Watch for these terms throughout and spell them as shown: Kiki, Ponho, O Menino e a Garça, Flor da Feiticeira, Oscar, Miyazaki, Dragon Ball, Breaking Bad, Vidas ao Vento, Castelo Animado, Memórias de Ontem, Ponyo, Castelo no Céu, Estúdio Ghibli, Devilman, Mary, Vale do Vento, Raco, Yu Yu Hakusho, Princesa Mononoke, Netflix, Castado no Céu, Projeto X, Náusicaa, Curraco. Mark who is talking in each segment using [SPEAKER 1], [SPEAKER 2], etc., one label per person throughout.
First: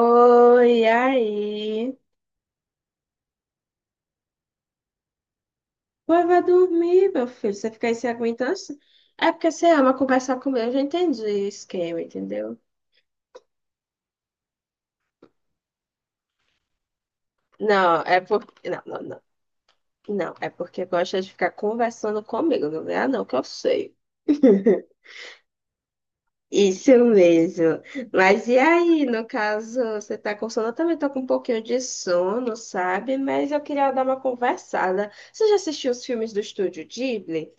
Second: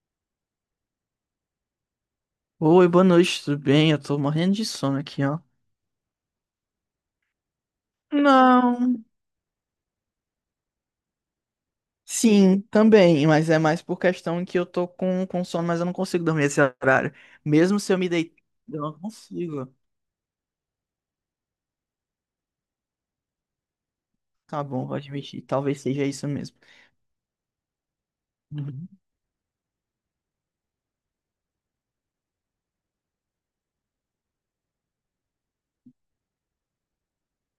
[SPEAKER 1] Oi, aí.
[SPEAKER 2] Oi, boa noite, tudo bem? Eu tô morrendo de sono aqui, ó.
[SPEAKER 1] Pois vai dormir, meu filho. Você fica aí se aguentando.
[SPEAKER 2] Não,
[SPEAKER 1] É porque você ama conversar comigo. Eu já entendi o esquema, entendeu?
[SPEAKER 2] sim, também, mas é mais por questão que eu tô com sono, mas eu não consigo dormir esse horário. Mesmo se eu
[SPEAKER 1] Não,
[SPEAKER 2] me
[SPEAKER 1] é
[SPEAKER 2] deitar,
[SPEAKER 1] porque.
[SPEAKER 2] eu
[SPEAKER 1] Não,
[SPEAKER 2] não
[SPEAKER 1] não, não.
[SPEAKER 2] consigo.
[SPEAKER 1] Não, é porque gosta de ficar conversando comigo, não é? Ah, não, que eu sei.
[SPEAKER 2] Tá bom, vou admitir, talvez seja isso mesmo.
[SPEAKER 1] Isso mesmo. Mas e
[SPEAKER 2] Uhum.
[SPEAKER 1] aí, no caso, você tá com sono? Eu também tô com um pouquinho de sono, sabe? Mas eu queria dar uma conversada. Você já assistiu os filmes do Estúdio Ghibli?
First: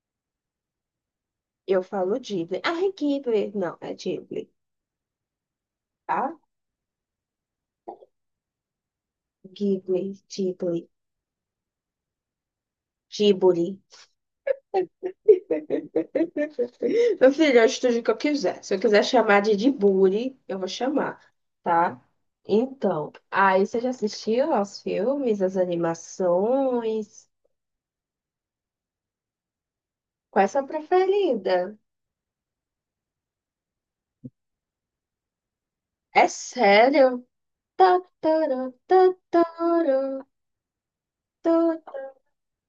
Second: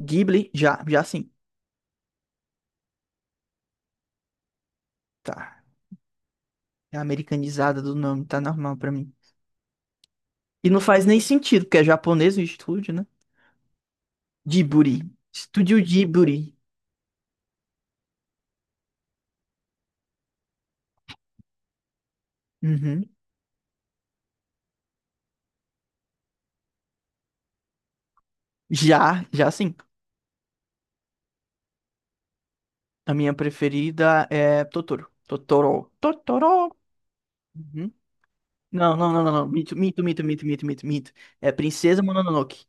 [SPEAKER 2] Ghibli, já, já sim,
[SPEAKER 1] Eu falo Ghibli. Ah, é Ghibli. Não, é Ghibli.
[SPEAKER 2] tá.
[SPEAKER 1] Tá?
[SPEAKER 2] É americanizada do nome, tá normal pra mim.
[SPEAKER 1] Ghibli,
[SPEAKER 2] E
[SPEAKER 1] Ghibli,
[SPEAKER 2] não faz nem sentido, porque é japonês o estúdio, né?
[SPEAKER 1] Ghibli.
[SPEAKER 2] Djiburi, Estúdio Djiburi.
[SPEAKER 1] Meu filho, eu estudo o que eu quiser. Se eu quiser chamar de Djiburi, eu vou chamar, tá?
[SPEAKER 2] Uhum.
[SPEAKER 1] Então, aí você já assistiu aos filmes, às animações?
[SPEAKER 2] Já, já sim.
[SPEAKER 1] Qual é a sua preferida?
[SPEAKER 2] A minha preferida é Totoro. Totoro.
[SPEAKER 1] É
[SPEAKER 2] Totoro.
[SPEAKER 1] sério?
[SPEAKER 2] Uhum.
[SPEAKER 1] Tá, tá, tá,
[SPEAKER 2] Não, não,
[SPEAKER 1] tá,
[SPEAKER 2] não, não,
[SPEAKER 1] tá,
[SPEAKER 2] não. Mito, mito, mito, mito, mito, mito, mito. É
[SPEAKER 1] tá.
[SPEAKER 2] Princesa Mononoke.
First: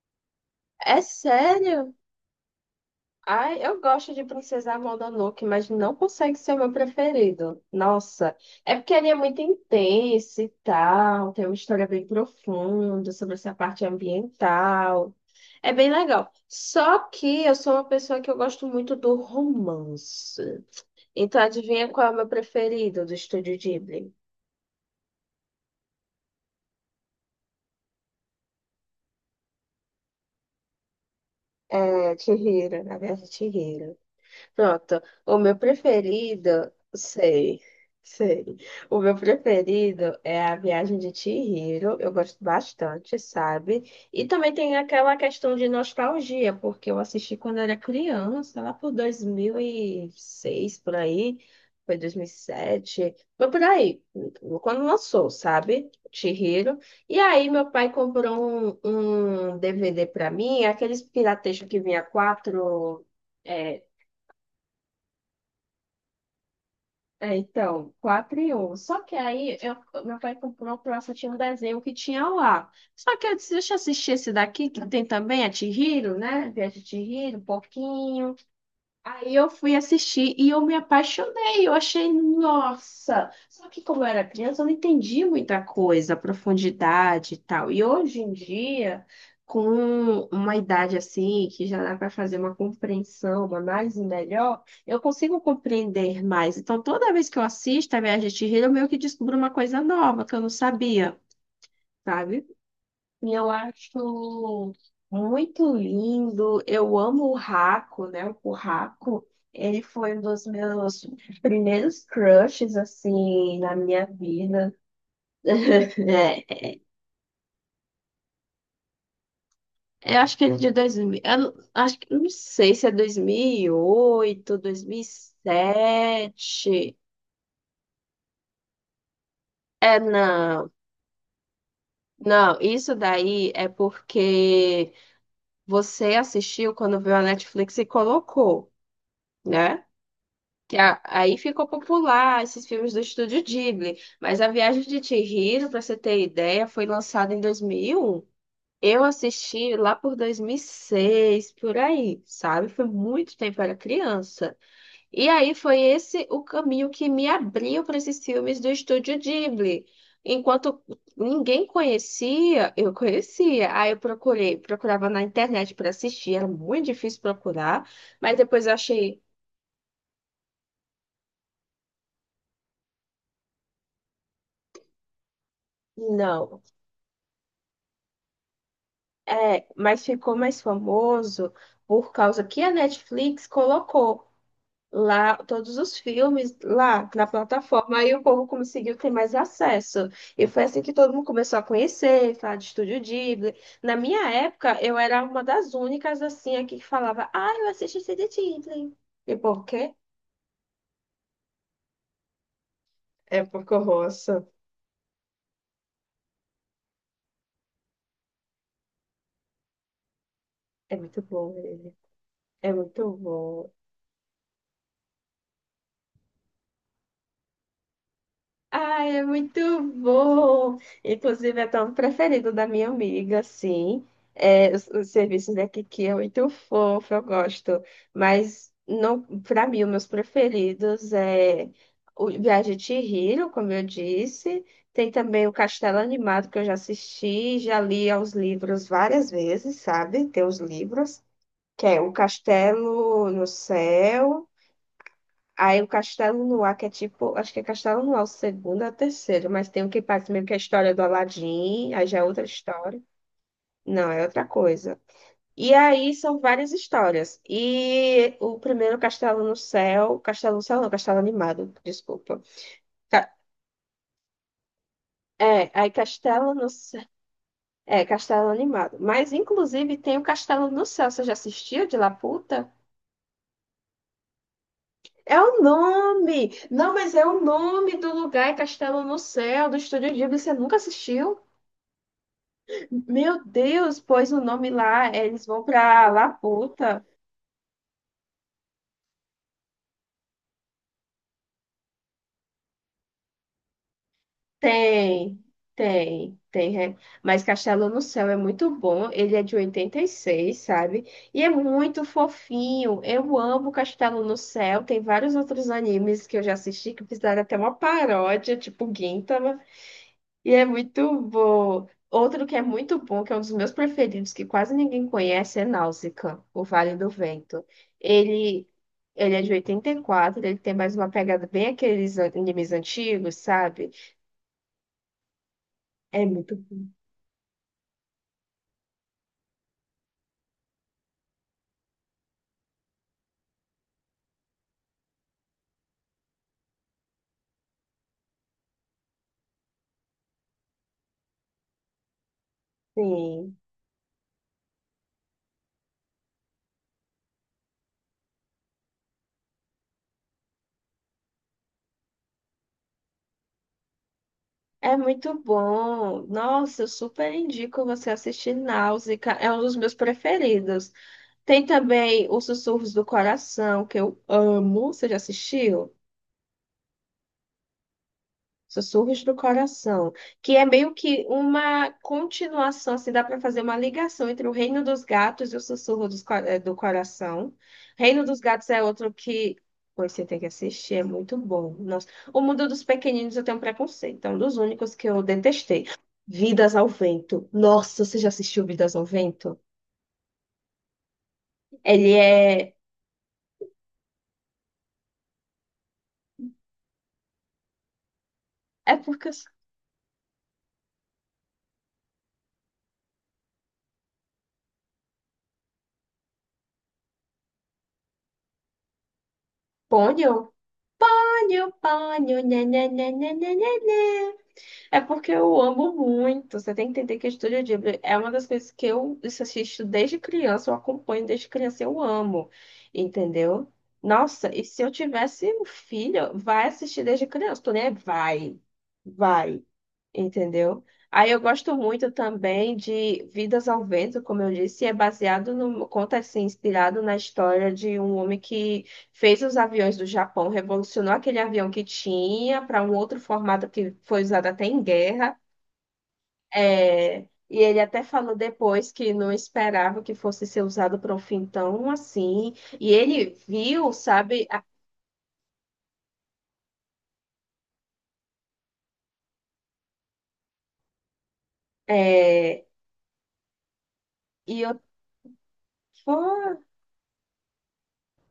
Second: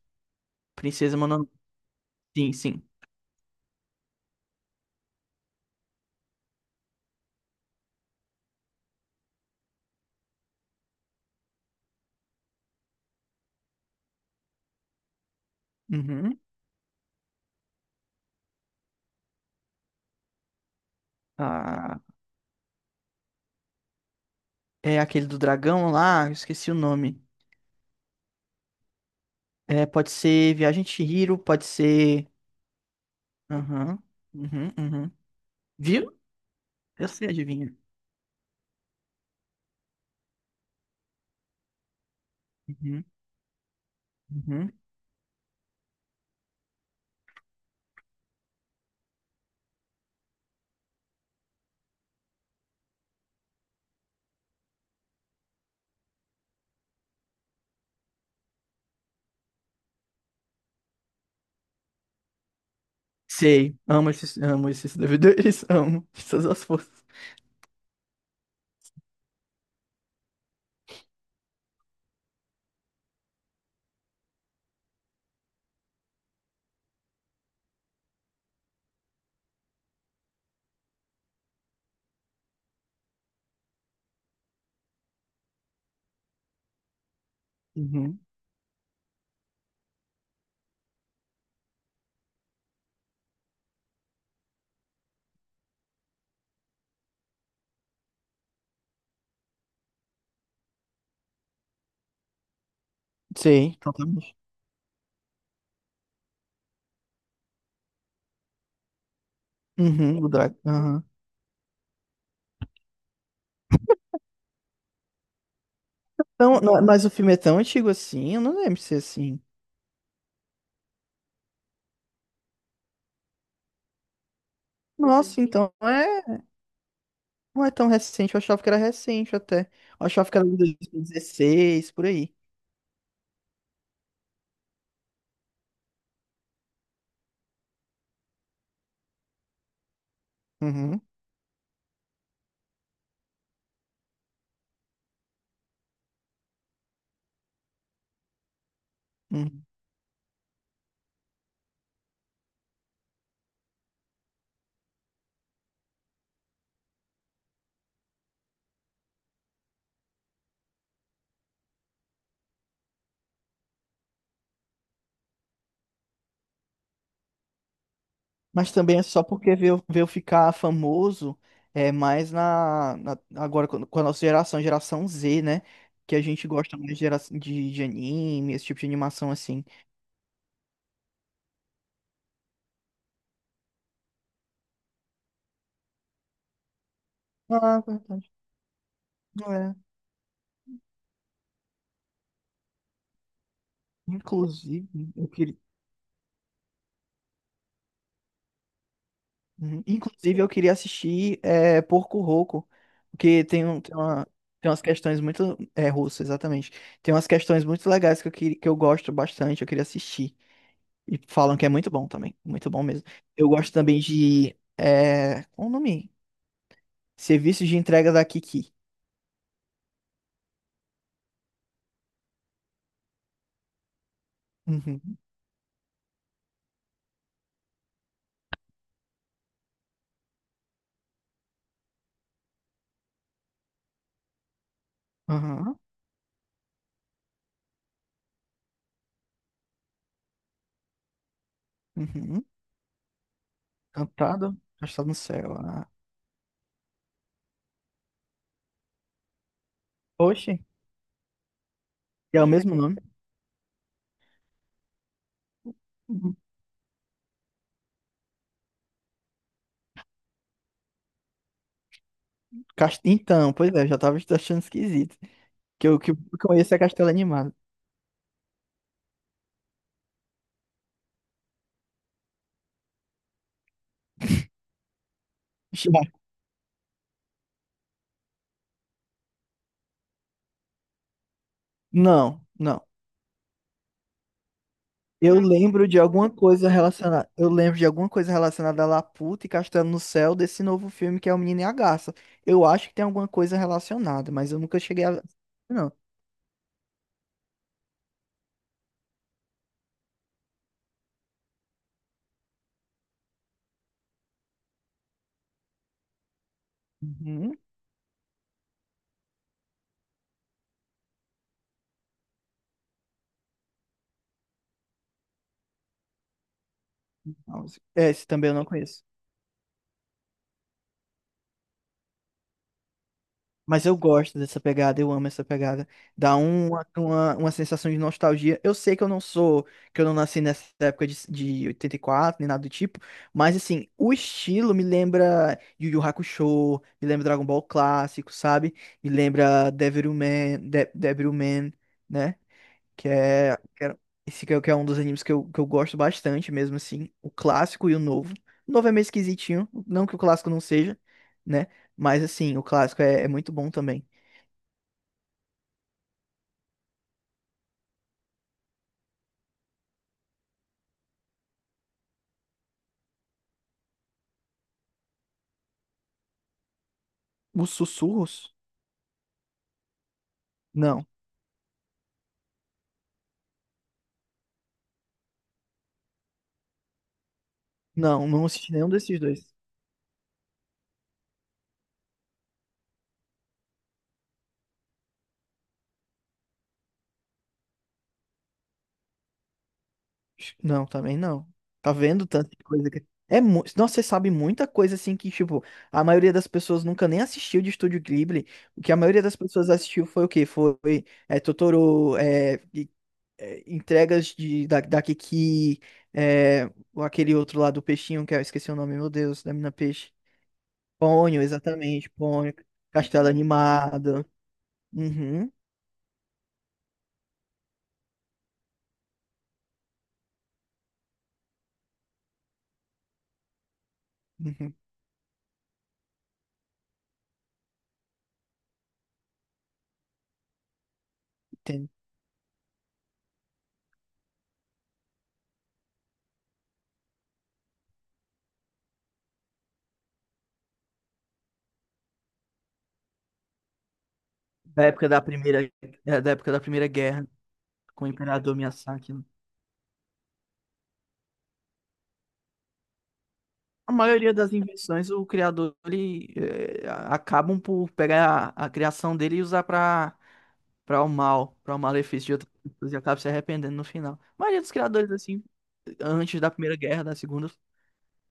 [SPEAKER 1] É
[SPEAKER 2] Princesa Mononoke.
[SPEAKER 1] sério?
[SPEAKER 2] Sim, sim.
[SPEAKER 1] Ai, eu gosto de Princesa Mononoke, mas não consegue ser o meu preferido. Nossa, é porque ele é muito intenso e tal, tem uma história bem profunda sobre essa parte ambiental. É bem legal.
[SPEAKER 2] Uhum.
[SPEAKER 1] Só que eu sou uma pessoa que eu gosto muito do romance. Então, adivinha
[SPEAKER 2] Ah,
[SPEAKER 1] qual é o meu preferido do Estúdio Ghibli?
[SPEAKER 2] é aquele do dragão lá, eu esqueci o nome. É, pode ser Viagem de Chihiro, pode
[SPEAKER 1] É
[SPEAKER 2] ser.
[SPEAKER 1] Chihiro, na verdade, Chihiro.
[SPEAKER 2] Aham. Uhum,
[SPEAKER 1] Pronto.
[SPEAKER 2] uhum.
[SPEAKER 1] O meu
[SPEAKER 2] Viu?
[SPEAKER 1] preferido,
[SPEAKER 2] Eu sei,
[SPEAKER 1] sei,
[SPEAKER 2] adivinha.
[SPEAKER 1] sei. O meu preferido é a viagem de Chihiro. Eu gosto
[SPEAKER 2] Uhum,
[SPEAKER 1] bastante, sabe? E também
[SPEAKER 2] uhum.
[SPEAKER 1] tem aquela questão de nostalgia, porque eu assisti quando era criança, lá por 2006, por aí. Foi 2007, foi por aí, quando lançou, sabe? Chihiro. E aí, meu pai comprou um DVD pra mim, aqueles piratejos que vinha 4.
[SPEAKER 2] Sei.
[SPEAKER 1] É,
[SPEAKER 2] Amo esses DVDs. Amo essas as forças.
[SPEAKER 1] É, então, 4 e 1. Só que aí eu, meu pai comprou pra eu assistir um desenho que tinha lá. Só que eu disse, deixa eu assistir esse daqui, que tem também a Chihiro, né? Viagem de Chihiro, Porquinho. Aí eu fui assistir e eu me apaixonei. Eu achei, nossa! Só que como eu era criança, eu não entendi muita coisa, a profundidade e tal. E
[SPEAKER 2] Uhum.
[SPEAKER 1] hoje em dia, com uma idade assim, que já dá para fazer uma compreensão, uma análise melhor, eu consigo compreender mais. Então, toda vez que eu assisto a Viagem de Chihiro, eu meio que descubro uma coisa nova que eu não sabia, sabe? E eu
[SPEAKER 2] Sei. Totalmente.
[SPEAKER 1] acho muito lindo. Eu amo o Raco, né? O Curraco. Ele foi um
[SPEAKER 2] Uhum, o
[SPEAKER 1] dos
[SPEAKER 2] dragão.
[SPEAKER 1] meus primeiros crushes, assim, na minha vida.
[SPEAKER 2] Então, mas o filme é tão antigo assim, eu não lembro de ser assim.
[SPEAKER 1] É, eu acho que ele é de dois mil. Eu não- acho que não sei se é 2008,
[SPEAKER 2] Nossa, então não é,
[SPEAKER 1] sete.
[SPEAKER 2] não é tão recente, eu achava que era recente até.
[SPEAKER 1] É,
[SPEAKER 2] Eu achava que era de
[SPEAKER 1] não.
[SPEAKER 2] 2016, por aí.
[SPEAKER 1] Não, isso daí é porque você assistiu quando viu a Netflix e colocou, né? Que a-
[SPEAKER 2] Uhum,
[SPEAKER 1] aí ficou popular esses filmes do estúdio Ghibli. Mas A Viagem de Chihiro, para você ter ideia, foi lançada em 2001. Eu
[SPEAKER 2] uhum.
[SPEAKER 1] assisti lá por 2006, por aí, sabe? Foi muito tempo, eu era criança. E aí foi esse o caminho que me abriu para esses filmes do estúdio Ghibli. Enquanto ninguém conhecia, eu conhecia. Aí eu procurei, procurava na internet para assistir, era muito difícil procurar, mas depois
[SPEAKER 2] Mas
[SPEAKER 1] eu
[SPEAKER 2] também é
[SPEAKER 1] achei.
[SPEAKER 2] só porque veio, veio ficar famoso é mais agora com a nossa geração, geração Z, né? Que a gente
[SPEAKER 1] Não.
[SPEAKER 2] gosta mais de, gera- de anime, esse tipo de animação assim.
[SPEAKER 1] É, mas ficou mais famoso por causa que a Netflix colocou lá todos os filmes lá na
[SPEAKER 2] Ah,
[SPEAKER 1] plataforma, aí o
[SPEAKER 2] verdade.
[SPEAKER 1] povo conseguiu ter mais
[SPEAKER 2] É.
[SPEAKER 1] acesso. E foi assim que todo mundo começou a conhecer, falar de Estúdio Ghibli. Na minha época,
[SPEAKER 2] Inclusive,
[SPEAKER 1] eu era
[SPEAKER 2] eu
[SPEAKER 1] uma
[SPEAKER 2] queria.
[SPEAKER 1] das únicas assim aqui que falava: "Ah, eu assisti Estúdio Ghibli". E por
[SPEAKER 2] Uhum.
[SPEAKER 1] quê?
[SPEAKER 2] Inclusive, eu queria assistir Porco Roco,
[SPEAKER 1] É
[SPEAKER 2] porque
[SPEAKER 1] porque eu roço.
[SPEAKER 2] tem umas questões muito. É russo, exatamente. Tem umas questões muito legais que que eu gosto bastante, eu queria assistir.
[SPEAKER 1] É muito
[SPEAKER 2] E
[SPEAKER 1] bom
[SPEAKER 2] falam que é muito
[SPEAKER 1] ele.
[SPEAKER 2] bom também, muito
[SPEAKER 1] É
[SPEAKER 2] bom mesmo.
[SPEAKER 1] muito
[SPEAKER 2] Eu
[SPEAKER 1] bom.
[SPEAKER 2] gosto também de. É, qual o nome? Serviço de entrega da Kiki.
[SPEAKER 1] Ai, é muito bom. Inclusive, é tão preferido da minha amiga, sim. É, os
[SPEAKER 2] Uhum.
[SPEAKER 1] serviços da Kiki é muito fofo, eu gosto. Mas não, para mim, os meus preferidos é o Viagem de Chihiro, como eu disse. Tem também o
[SPEAKER 2] Aham.
[SPEAKER 1] Castelo Animado, que eu já assisti, já li aos livros várias vezes, sabe? Tem os livros, que é O
[SPEAKER 2] Uhum.
[SPEAKER 1] Castelo no Céu.
[SPEAKER 2] Cantado, Castado no Céu.
[SPEAKER 1] Aí o
[SPEAKER 2] Ah.
[SPEAKER 1] Castelo Noir, que é tipo, acho que é Castelo Noir, o segundo ou o terceiro, mas tem um que parece meio que a
[SPEAKER 2] Oxe,
[SPEAKER 1] história do Aladdin, aí já é
[SPEAKER 2] é
[SPEAKER 1] outra
[SPEAKER 2] o mesmo nome.
[SPEAKER 1] história. Não, é outra coisa. E aí
[SPEAKER 2] Uhum.
[SPEAKER 1] são várias histórias. E o primeiro Castelo no Céu não, Castelo Animado, desculpa. Ca-
[SPEAKER 2] Então, pois é, eu já tava achando esquisito.
[SPEAKER 1] É,
[SPEAKER 2] Que
[SPEAKER 1] aí
[SPEAKER 2] eu
[SPEAKER 1] Castelo no
[SPEAKER 2] conheço é
[SPEAKER 1] Céu,
[SPEAKER 2] Castelo Animado.
[SPEAKER 1] é Castelo Animado. Mas inclusive tem o Castelo no Céu, você já assistiu de Laputa? É o nome! Não, mas é o nome do lugar, é Castelo no Céu, do Estúdio Ghibli, você nunca assistiu?
[SPEAKER 2] Não, não.
[SPEAKER 1] Meu Deus, pois o nome lá, é,
[SPEAKER 2] Eu
[SPEAKER 1] eles vão
[SPEAKER 2] lembro de
[SPEAKER 1] pra
[SPEAKER 2] alguma coisa
[SPEAKER 1] Laputa.
[SPEAKER 2] relacionada. Eu lembro de alguma coisa relacionada a Laputa e Castelo no Céu desse novo filme que é O Menino e a Garça. Eu acho que tem alguma coisa relacionada, mas eu nunca cheguei a.
[SPEAKER 1] Tem,
[SPEAKER 2] Não.
[SPEAKER 1] tem, tem. É. Mas Castelo no Céu é muito bom. Ele é de 86, sabe? E é muito fofinho. Eu amo Castelo no Céu. Tem vários outros animes que eu já assisti que fizeram até
[SPEAKER 2] Uhum.
[SPEAKER 1] uma paródia, tipo Gintama. E é muito bom. Outro que é muito bom, que é um dos meus preferidos, que quase ninguém conhece, é Náusicaa, o Vale do Vento.
[SPEAKER 2] Não, é, esse também eu não
[SPEAKER 1] Ele,
[SPEAKER 2] conheço.
[SPEAKER 1] ele é de 84. Ele tem mais uma pegada bem aqueles animes antigos,
[SPEAKER 2] Mas
[SPEAKER 1] sabe?
[SPEAKER 2] eu gosto dessa pegada, eu amo essa pegada.
[SPEAKER 1] É
[SPEAKER 2] Dá
[SPEAKER 1] muito bom.
[SPEAKER 2] uma sensação de nostalgia. Eu sei que eu não sou, que eu não nasci nessa época de 84 nem nada do tipo, mas assim, o estilo me lembra Yu Yu Hakusho, me lembra Dragon Ball clássico, sabe? Me lembra Devilman, De Devilman, né? Que
[SPEAKER 1] Sim.
[SPEAKER 2] é. Que era- Esse que é um dos animes que eu gosto bastante mesmo, assim. O clássico e o novo. O novo é meio esquisitinho. Não que o clássico não seja, né? Mas, assim, o clássico é muito bom também.
[SPEAKER 1] É muito bom. Nossa, eu super indico você assistir Náusicaa. É um dos meus preferidos. Tem também Os Sussurros do Coração, que eu amo. Você já assistiu?
[SPEAKER 2] Os Sussurros?
[SPEAKER 1] Sussurros do Coração, que é meio
[SPEAKER 2] Não.
[SPEAKER 1] que uma continuação, assim, dá para fazer uma ligação entre o Reino dos Gatos e o Sussurro dos do Coração. Reino
[SPEAKER 2] Não,
[SPEAKER 1] dos
[SPEAKER 2] não
[SPEAKER 1] Gatos
[SPEAKER 2] assisti
[SPEAKER 1] é
[SPEAKER 2] nenhum
[SPEAKER 1] outro
[SPEAKER 2] desses dois.
[SPEAKER 1] que pois você tem que assistir, é muito bom. Nossa. O Mundo dos Pequeninos eu tenho um preconceito, é um dos únicos que eu detestei. Vidas ao Vento. Nossa, você já assistiu Vidas ao Vento?
[SPEAKER 2] Não, também não. Tá
[SPEAKER 1] Ele
[SPEAKER 2] vendo tanta
[SPEAKER 1] é.
[SPEAKER 2] coisa que. Nossa, você sabe muita coisa, assim, que, tipo, a maioria das pessoas nunca nem assistiu de Estúdio Ghibli. O que
[SPEAKER 1] É
[SPEAKER 2] a maioria
[SPEAKER 1] porque.
[SPEAKER 2] das pessoas assistiu foi o quê? Foi é, Totoro, é. É, entregas da Kiki, é, ou aquele outro lá do peixinho, que eu esqueci o nome, meu Deus, da mina peixe.
[SPEAKER 1] Ponyo?
[SPEAKER 2] Ponho,
[SPEAKER 1] Ponyo,
[SPEAKER 2] exatamente,
[SPEAKER 1] ponyo,
[SPEAKER 2] Ponho.
[SPEAKER 1] né, né, né,
[SPEAKER 2] Castelo
[SPEAKER 1] né, né, né.
[SPEAKER 2] Animado.
[SPEAKER 1] É porque
[SPEAKER 2] Uhum,
[SPEAKER 1] eu amo muito. Você tem que entender que Estúdio Ghibli é uma das coisas que eu assisto desde criança, eu acompanho desde criança, eu amo, entendeu? Nossa, e
[SPEAKER 2] uhum,
[SPEAKER 1] se eu tivesse um filho, vai assistir desde criança. Tu nem vai, vai entendeu? Aí eu gosto
[SPEAKER 2] entendo.
[SPEAKER 1] muito também de Vidas ao Vento, como eu disse, é baseado no, conta assim, inspirado na história de um homem que fez os aviões do Japão, revolucionou aquele avião que tinha para um outro formato que foi usado até em
[SPEAKER 2] Da época da
[SPEAKER 1] guerra.
[SPEAKER 2] primeira, é, da época da Primeira
[SPEAKER 1] É,
[SPEAKER 2] Guerra,
[SPEAKER 1] e ele até
[SPEAKER 2] com o
[SPEAKER 1] falou
[SPEAKER 2] Imperador
[SPEAKER 1] depois
[SPEAKER 2] Miyazaki.
[SPEAKER 1] que
[SPEAKER 2] Né?
[SPEAKER 1] não esperava que fosse ser usado para um fim tão assim. E ele viu,
[SPEAKER 2] A maioria
[SPEAKER 1] sabe,
[SPEAKER 2] das invenções, o criador, ele, é, acabam por pegar a criação dele e usar para para o mal, para o malefício de outras
[SPEAKER 1] é,
[SPEAKER 2] pessoas e acaba se arrependendo no final. A
[SPEAKER 1] e
[SPEAKER 2] maioria dos
[SPEAKER 1] eu,
[SPEAKER 2] criadores, assim, antes da
[SPEAKER 1] pô,
[SPEAKER 2] Primeira Guerra, da Segunda.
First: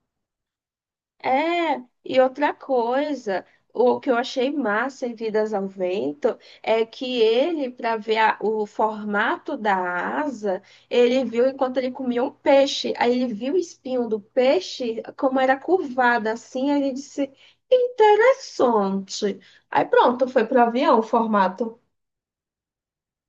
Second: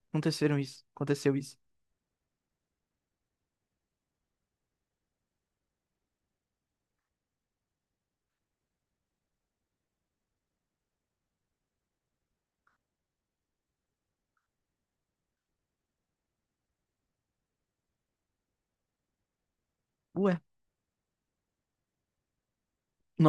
[SPEAKER 2] Aconteceram isso. Aconteceu isso.
[SPEAKER 1] é, e outra coisa, o que eu achei massa em Vidas ao Vento é que ele, para ver o formato da asa, ele viu enquanto ele comia um peixe. Aí ele viu o espinho do peixe, como era curvado assim, aí ele disse, interessante. Aí pronto,
[SPEAKER 2] Ué.
[SPEAKER 1] foi pro avião o formato.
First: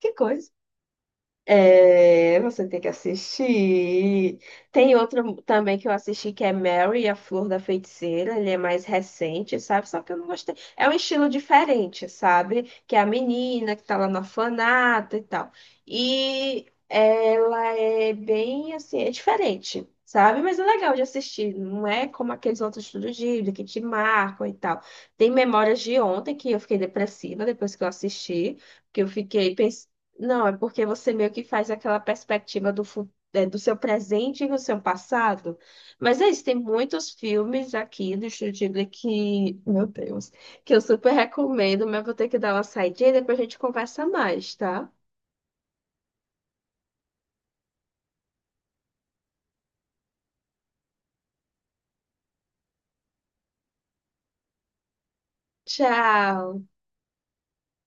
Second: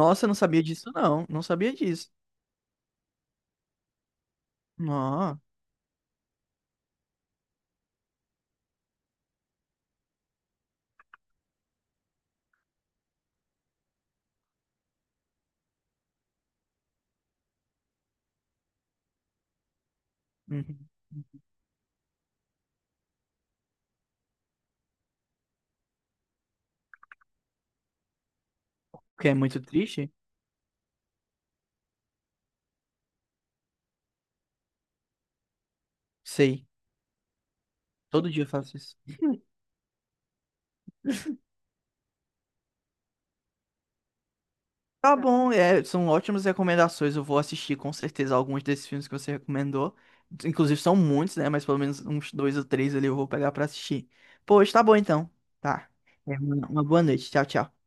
[SPEAKER 1] Que
[SPEAKER 2] não
[SPEAKER 1] coisa.
[SPEAKER 2] sabia disso, não. Não sabia disso.
[SPEAKER 1] É, você tem que assistir. Tem outro
[SPEAKER 2] Não.
[SPEAKER 1] também que eu assisti que é Mary, a Flor da Feiticeira. Ele é mais recente, sabe? Só que eu não gostei. É um estilo diferente, sabe? Que é a menina que tá lá no orfanato e tal. E ela é bem assim, é diferente, sabe? Mas é
[SPEAKER 2] Uhum.
[SPEAKER 1] legal de assistir. Não é como aqueles outros estúdios Ghibli que te marcam e tal. Tem Memórias de Ontem que eu fiquei depressiva depois que eu assisti, porque eu
[SPEAKER 2] Que é
[SPEAKER 1] fiquei
[SPEAKER 2] muito
[SPEAKER 1] pensando.
[SPEAKER 2] triste?
[SPEAKER 1] Não, é porque você meio que faz aquela perspectiva do, do seu presente e do seu passado. Mas é isso, tem
[SPEAKER 2] Sei.
[SPEAKER 1] muitos filmes aqui do
[SPEAKER 2] Todo dia eu
[SPEAKER 1] Estúdio
[SPEAKER 2] faço
[SPEAKER 1] Ghibli
[SPEAKER 2] isso.
[SPEAKER 1] que, meu Deus, que eu super recomendo, mas vou ter que dar uma saidinha e depois a gente conversa mais, tá?
[SPEAKER 2] Tá bom, é, são ótimas recomendações. Eu vou assistir com certeza alguns desses filmes que você recomendou. Inclusive são muitos, né? Mas pelo menos uns 2 ou 3 ali eu vou pegar pra assistir. Pois tá bom então. Tá. É,
[SPEAKER 1] Tchau!
[SPEAKER 2] uma boa noite. Tchau, tchau.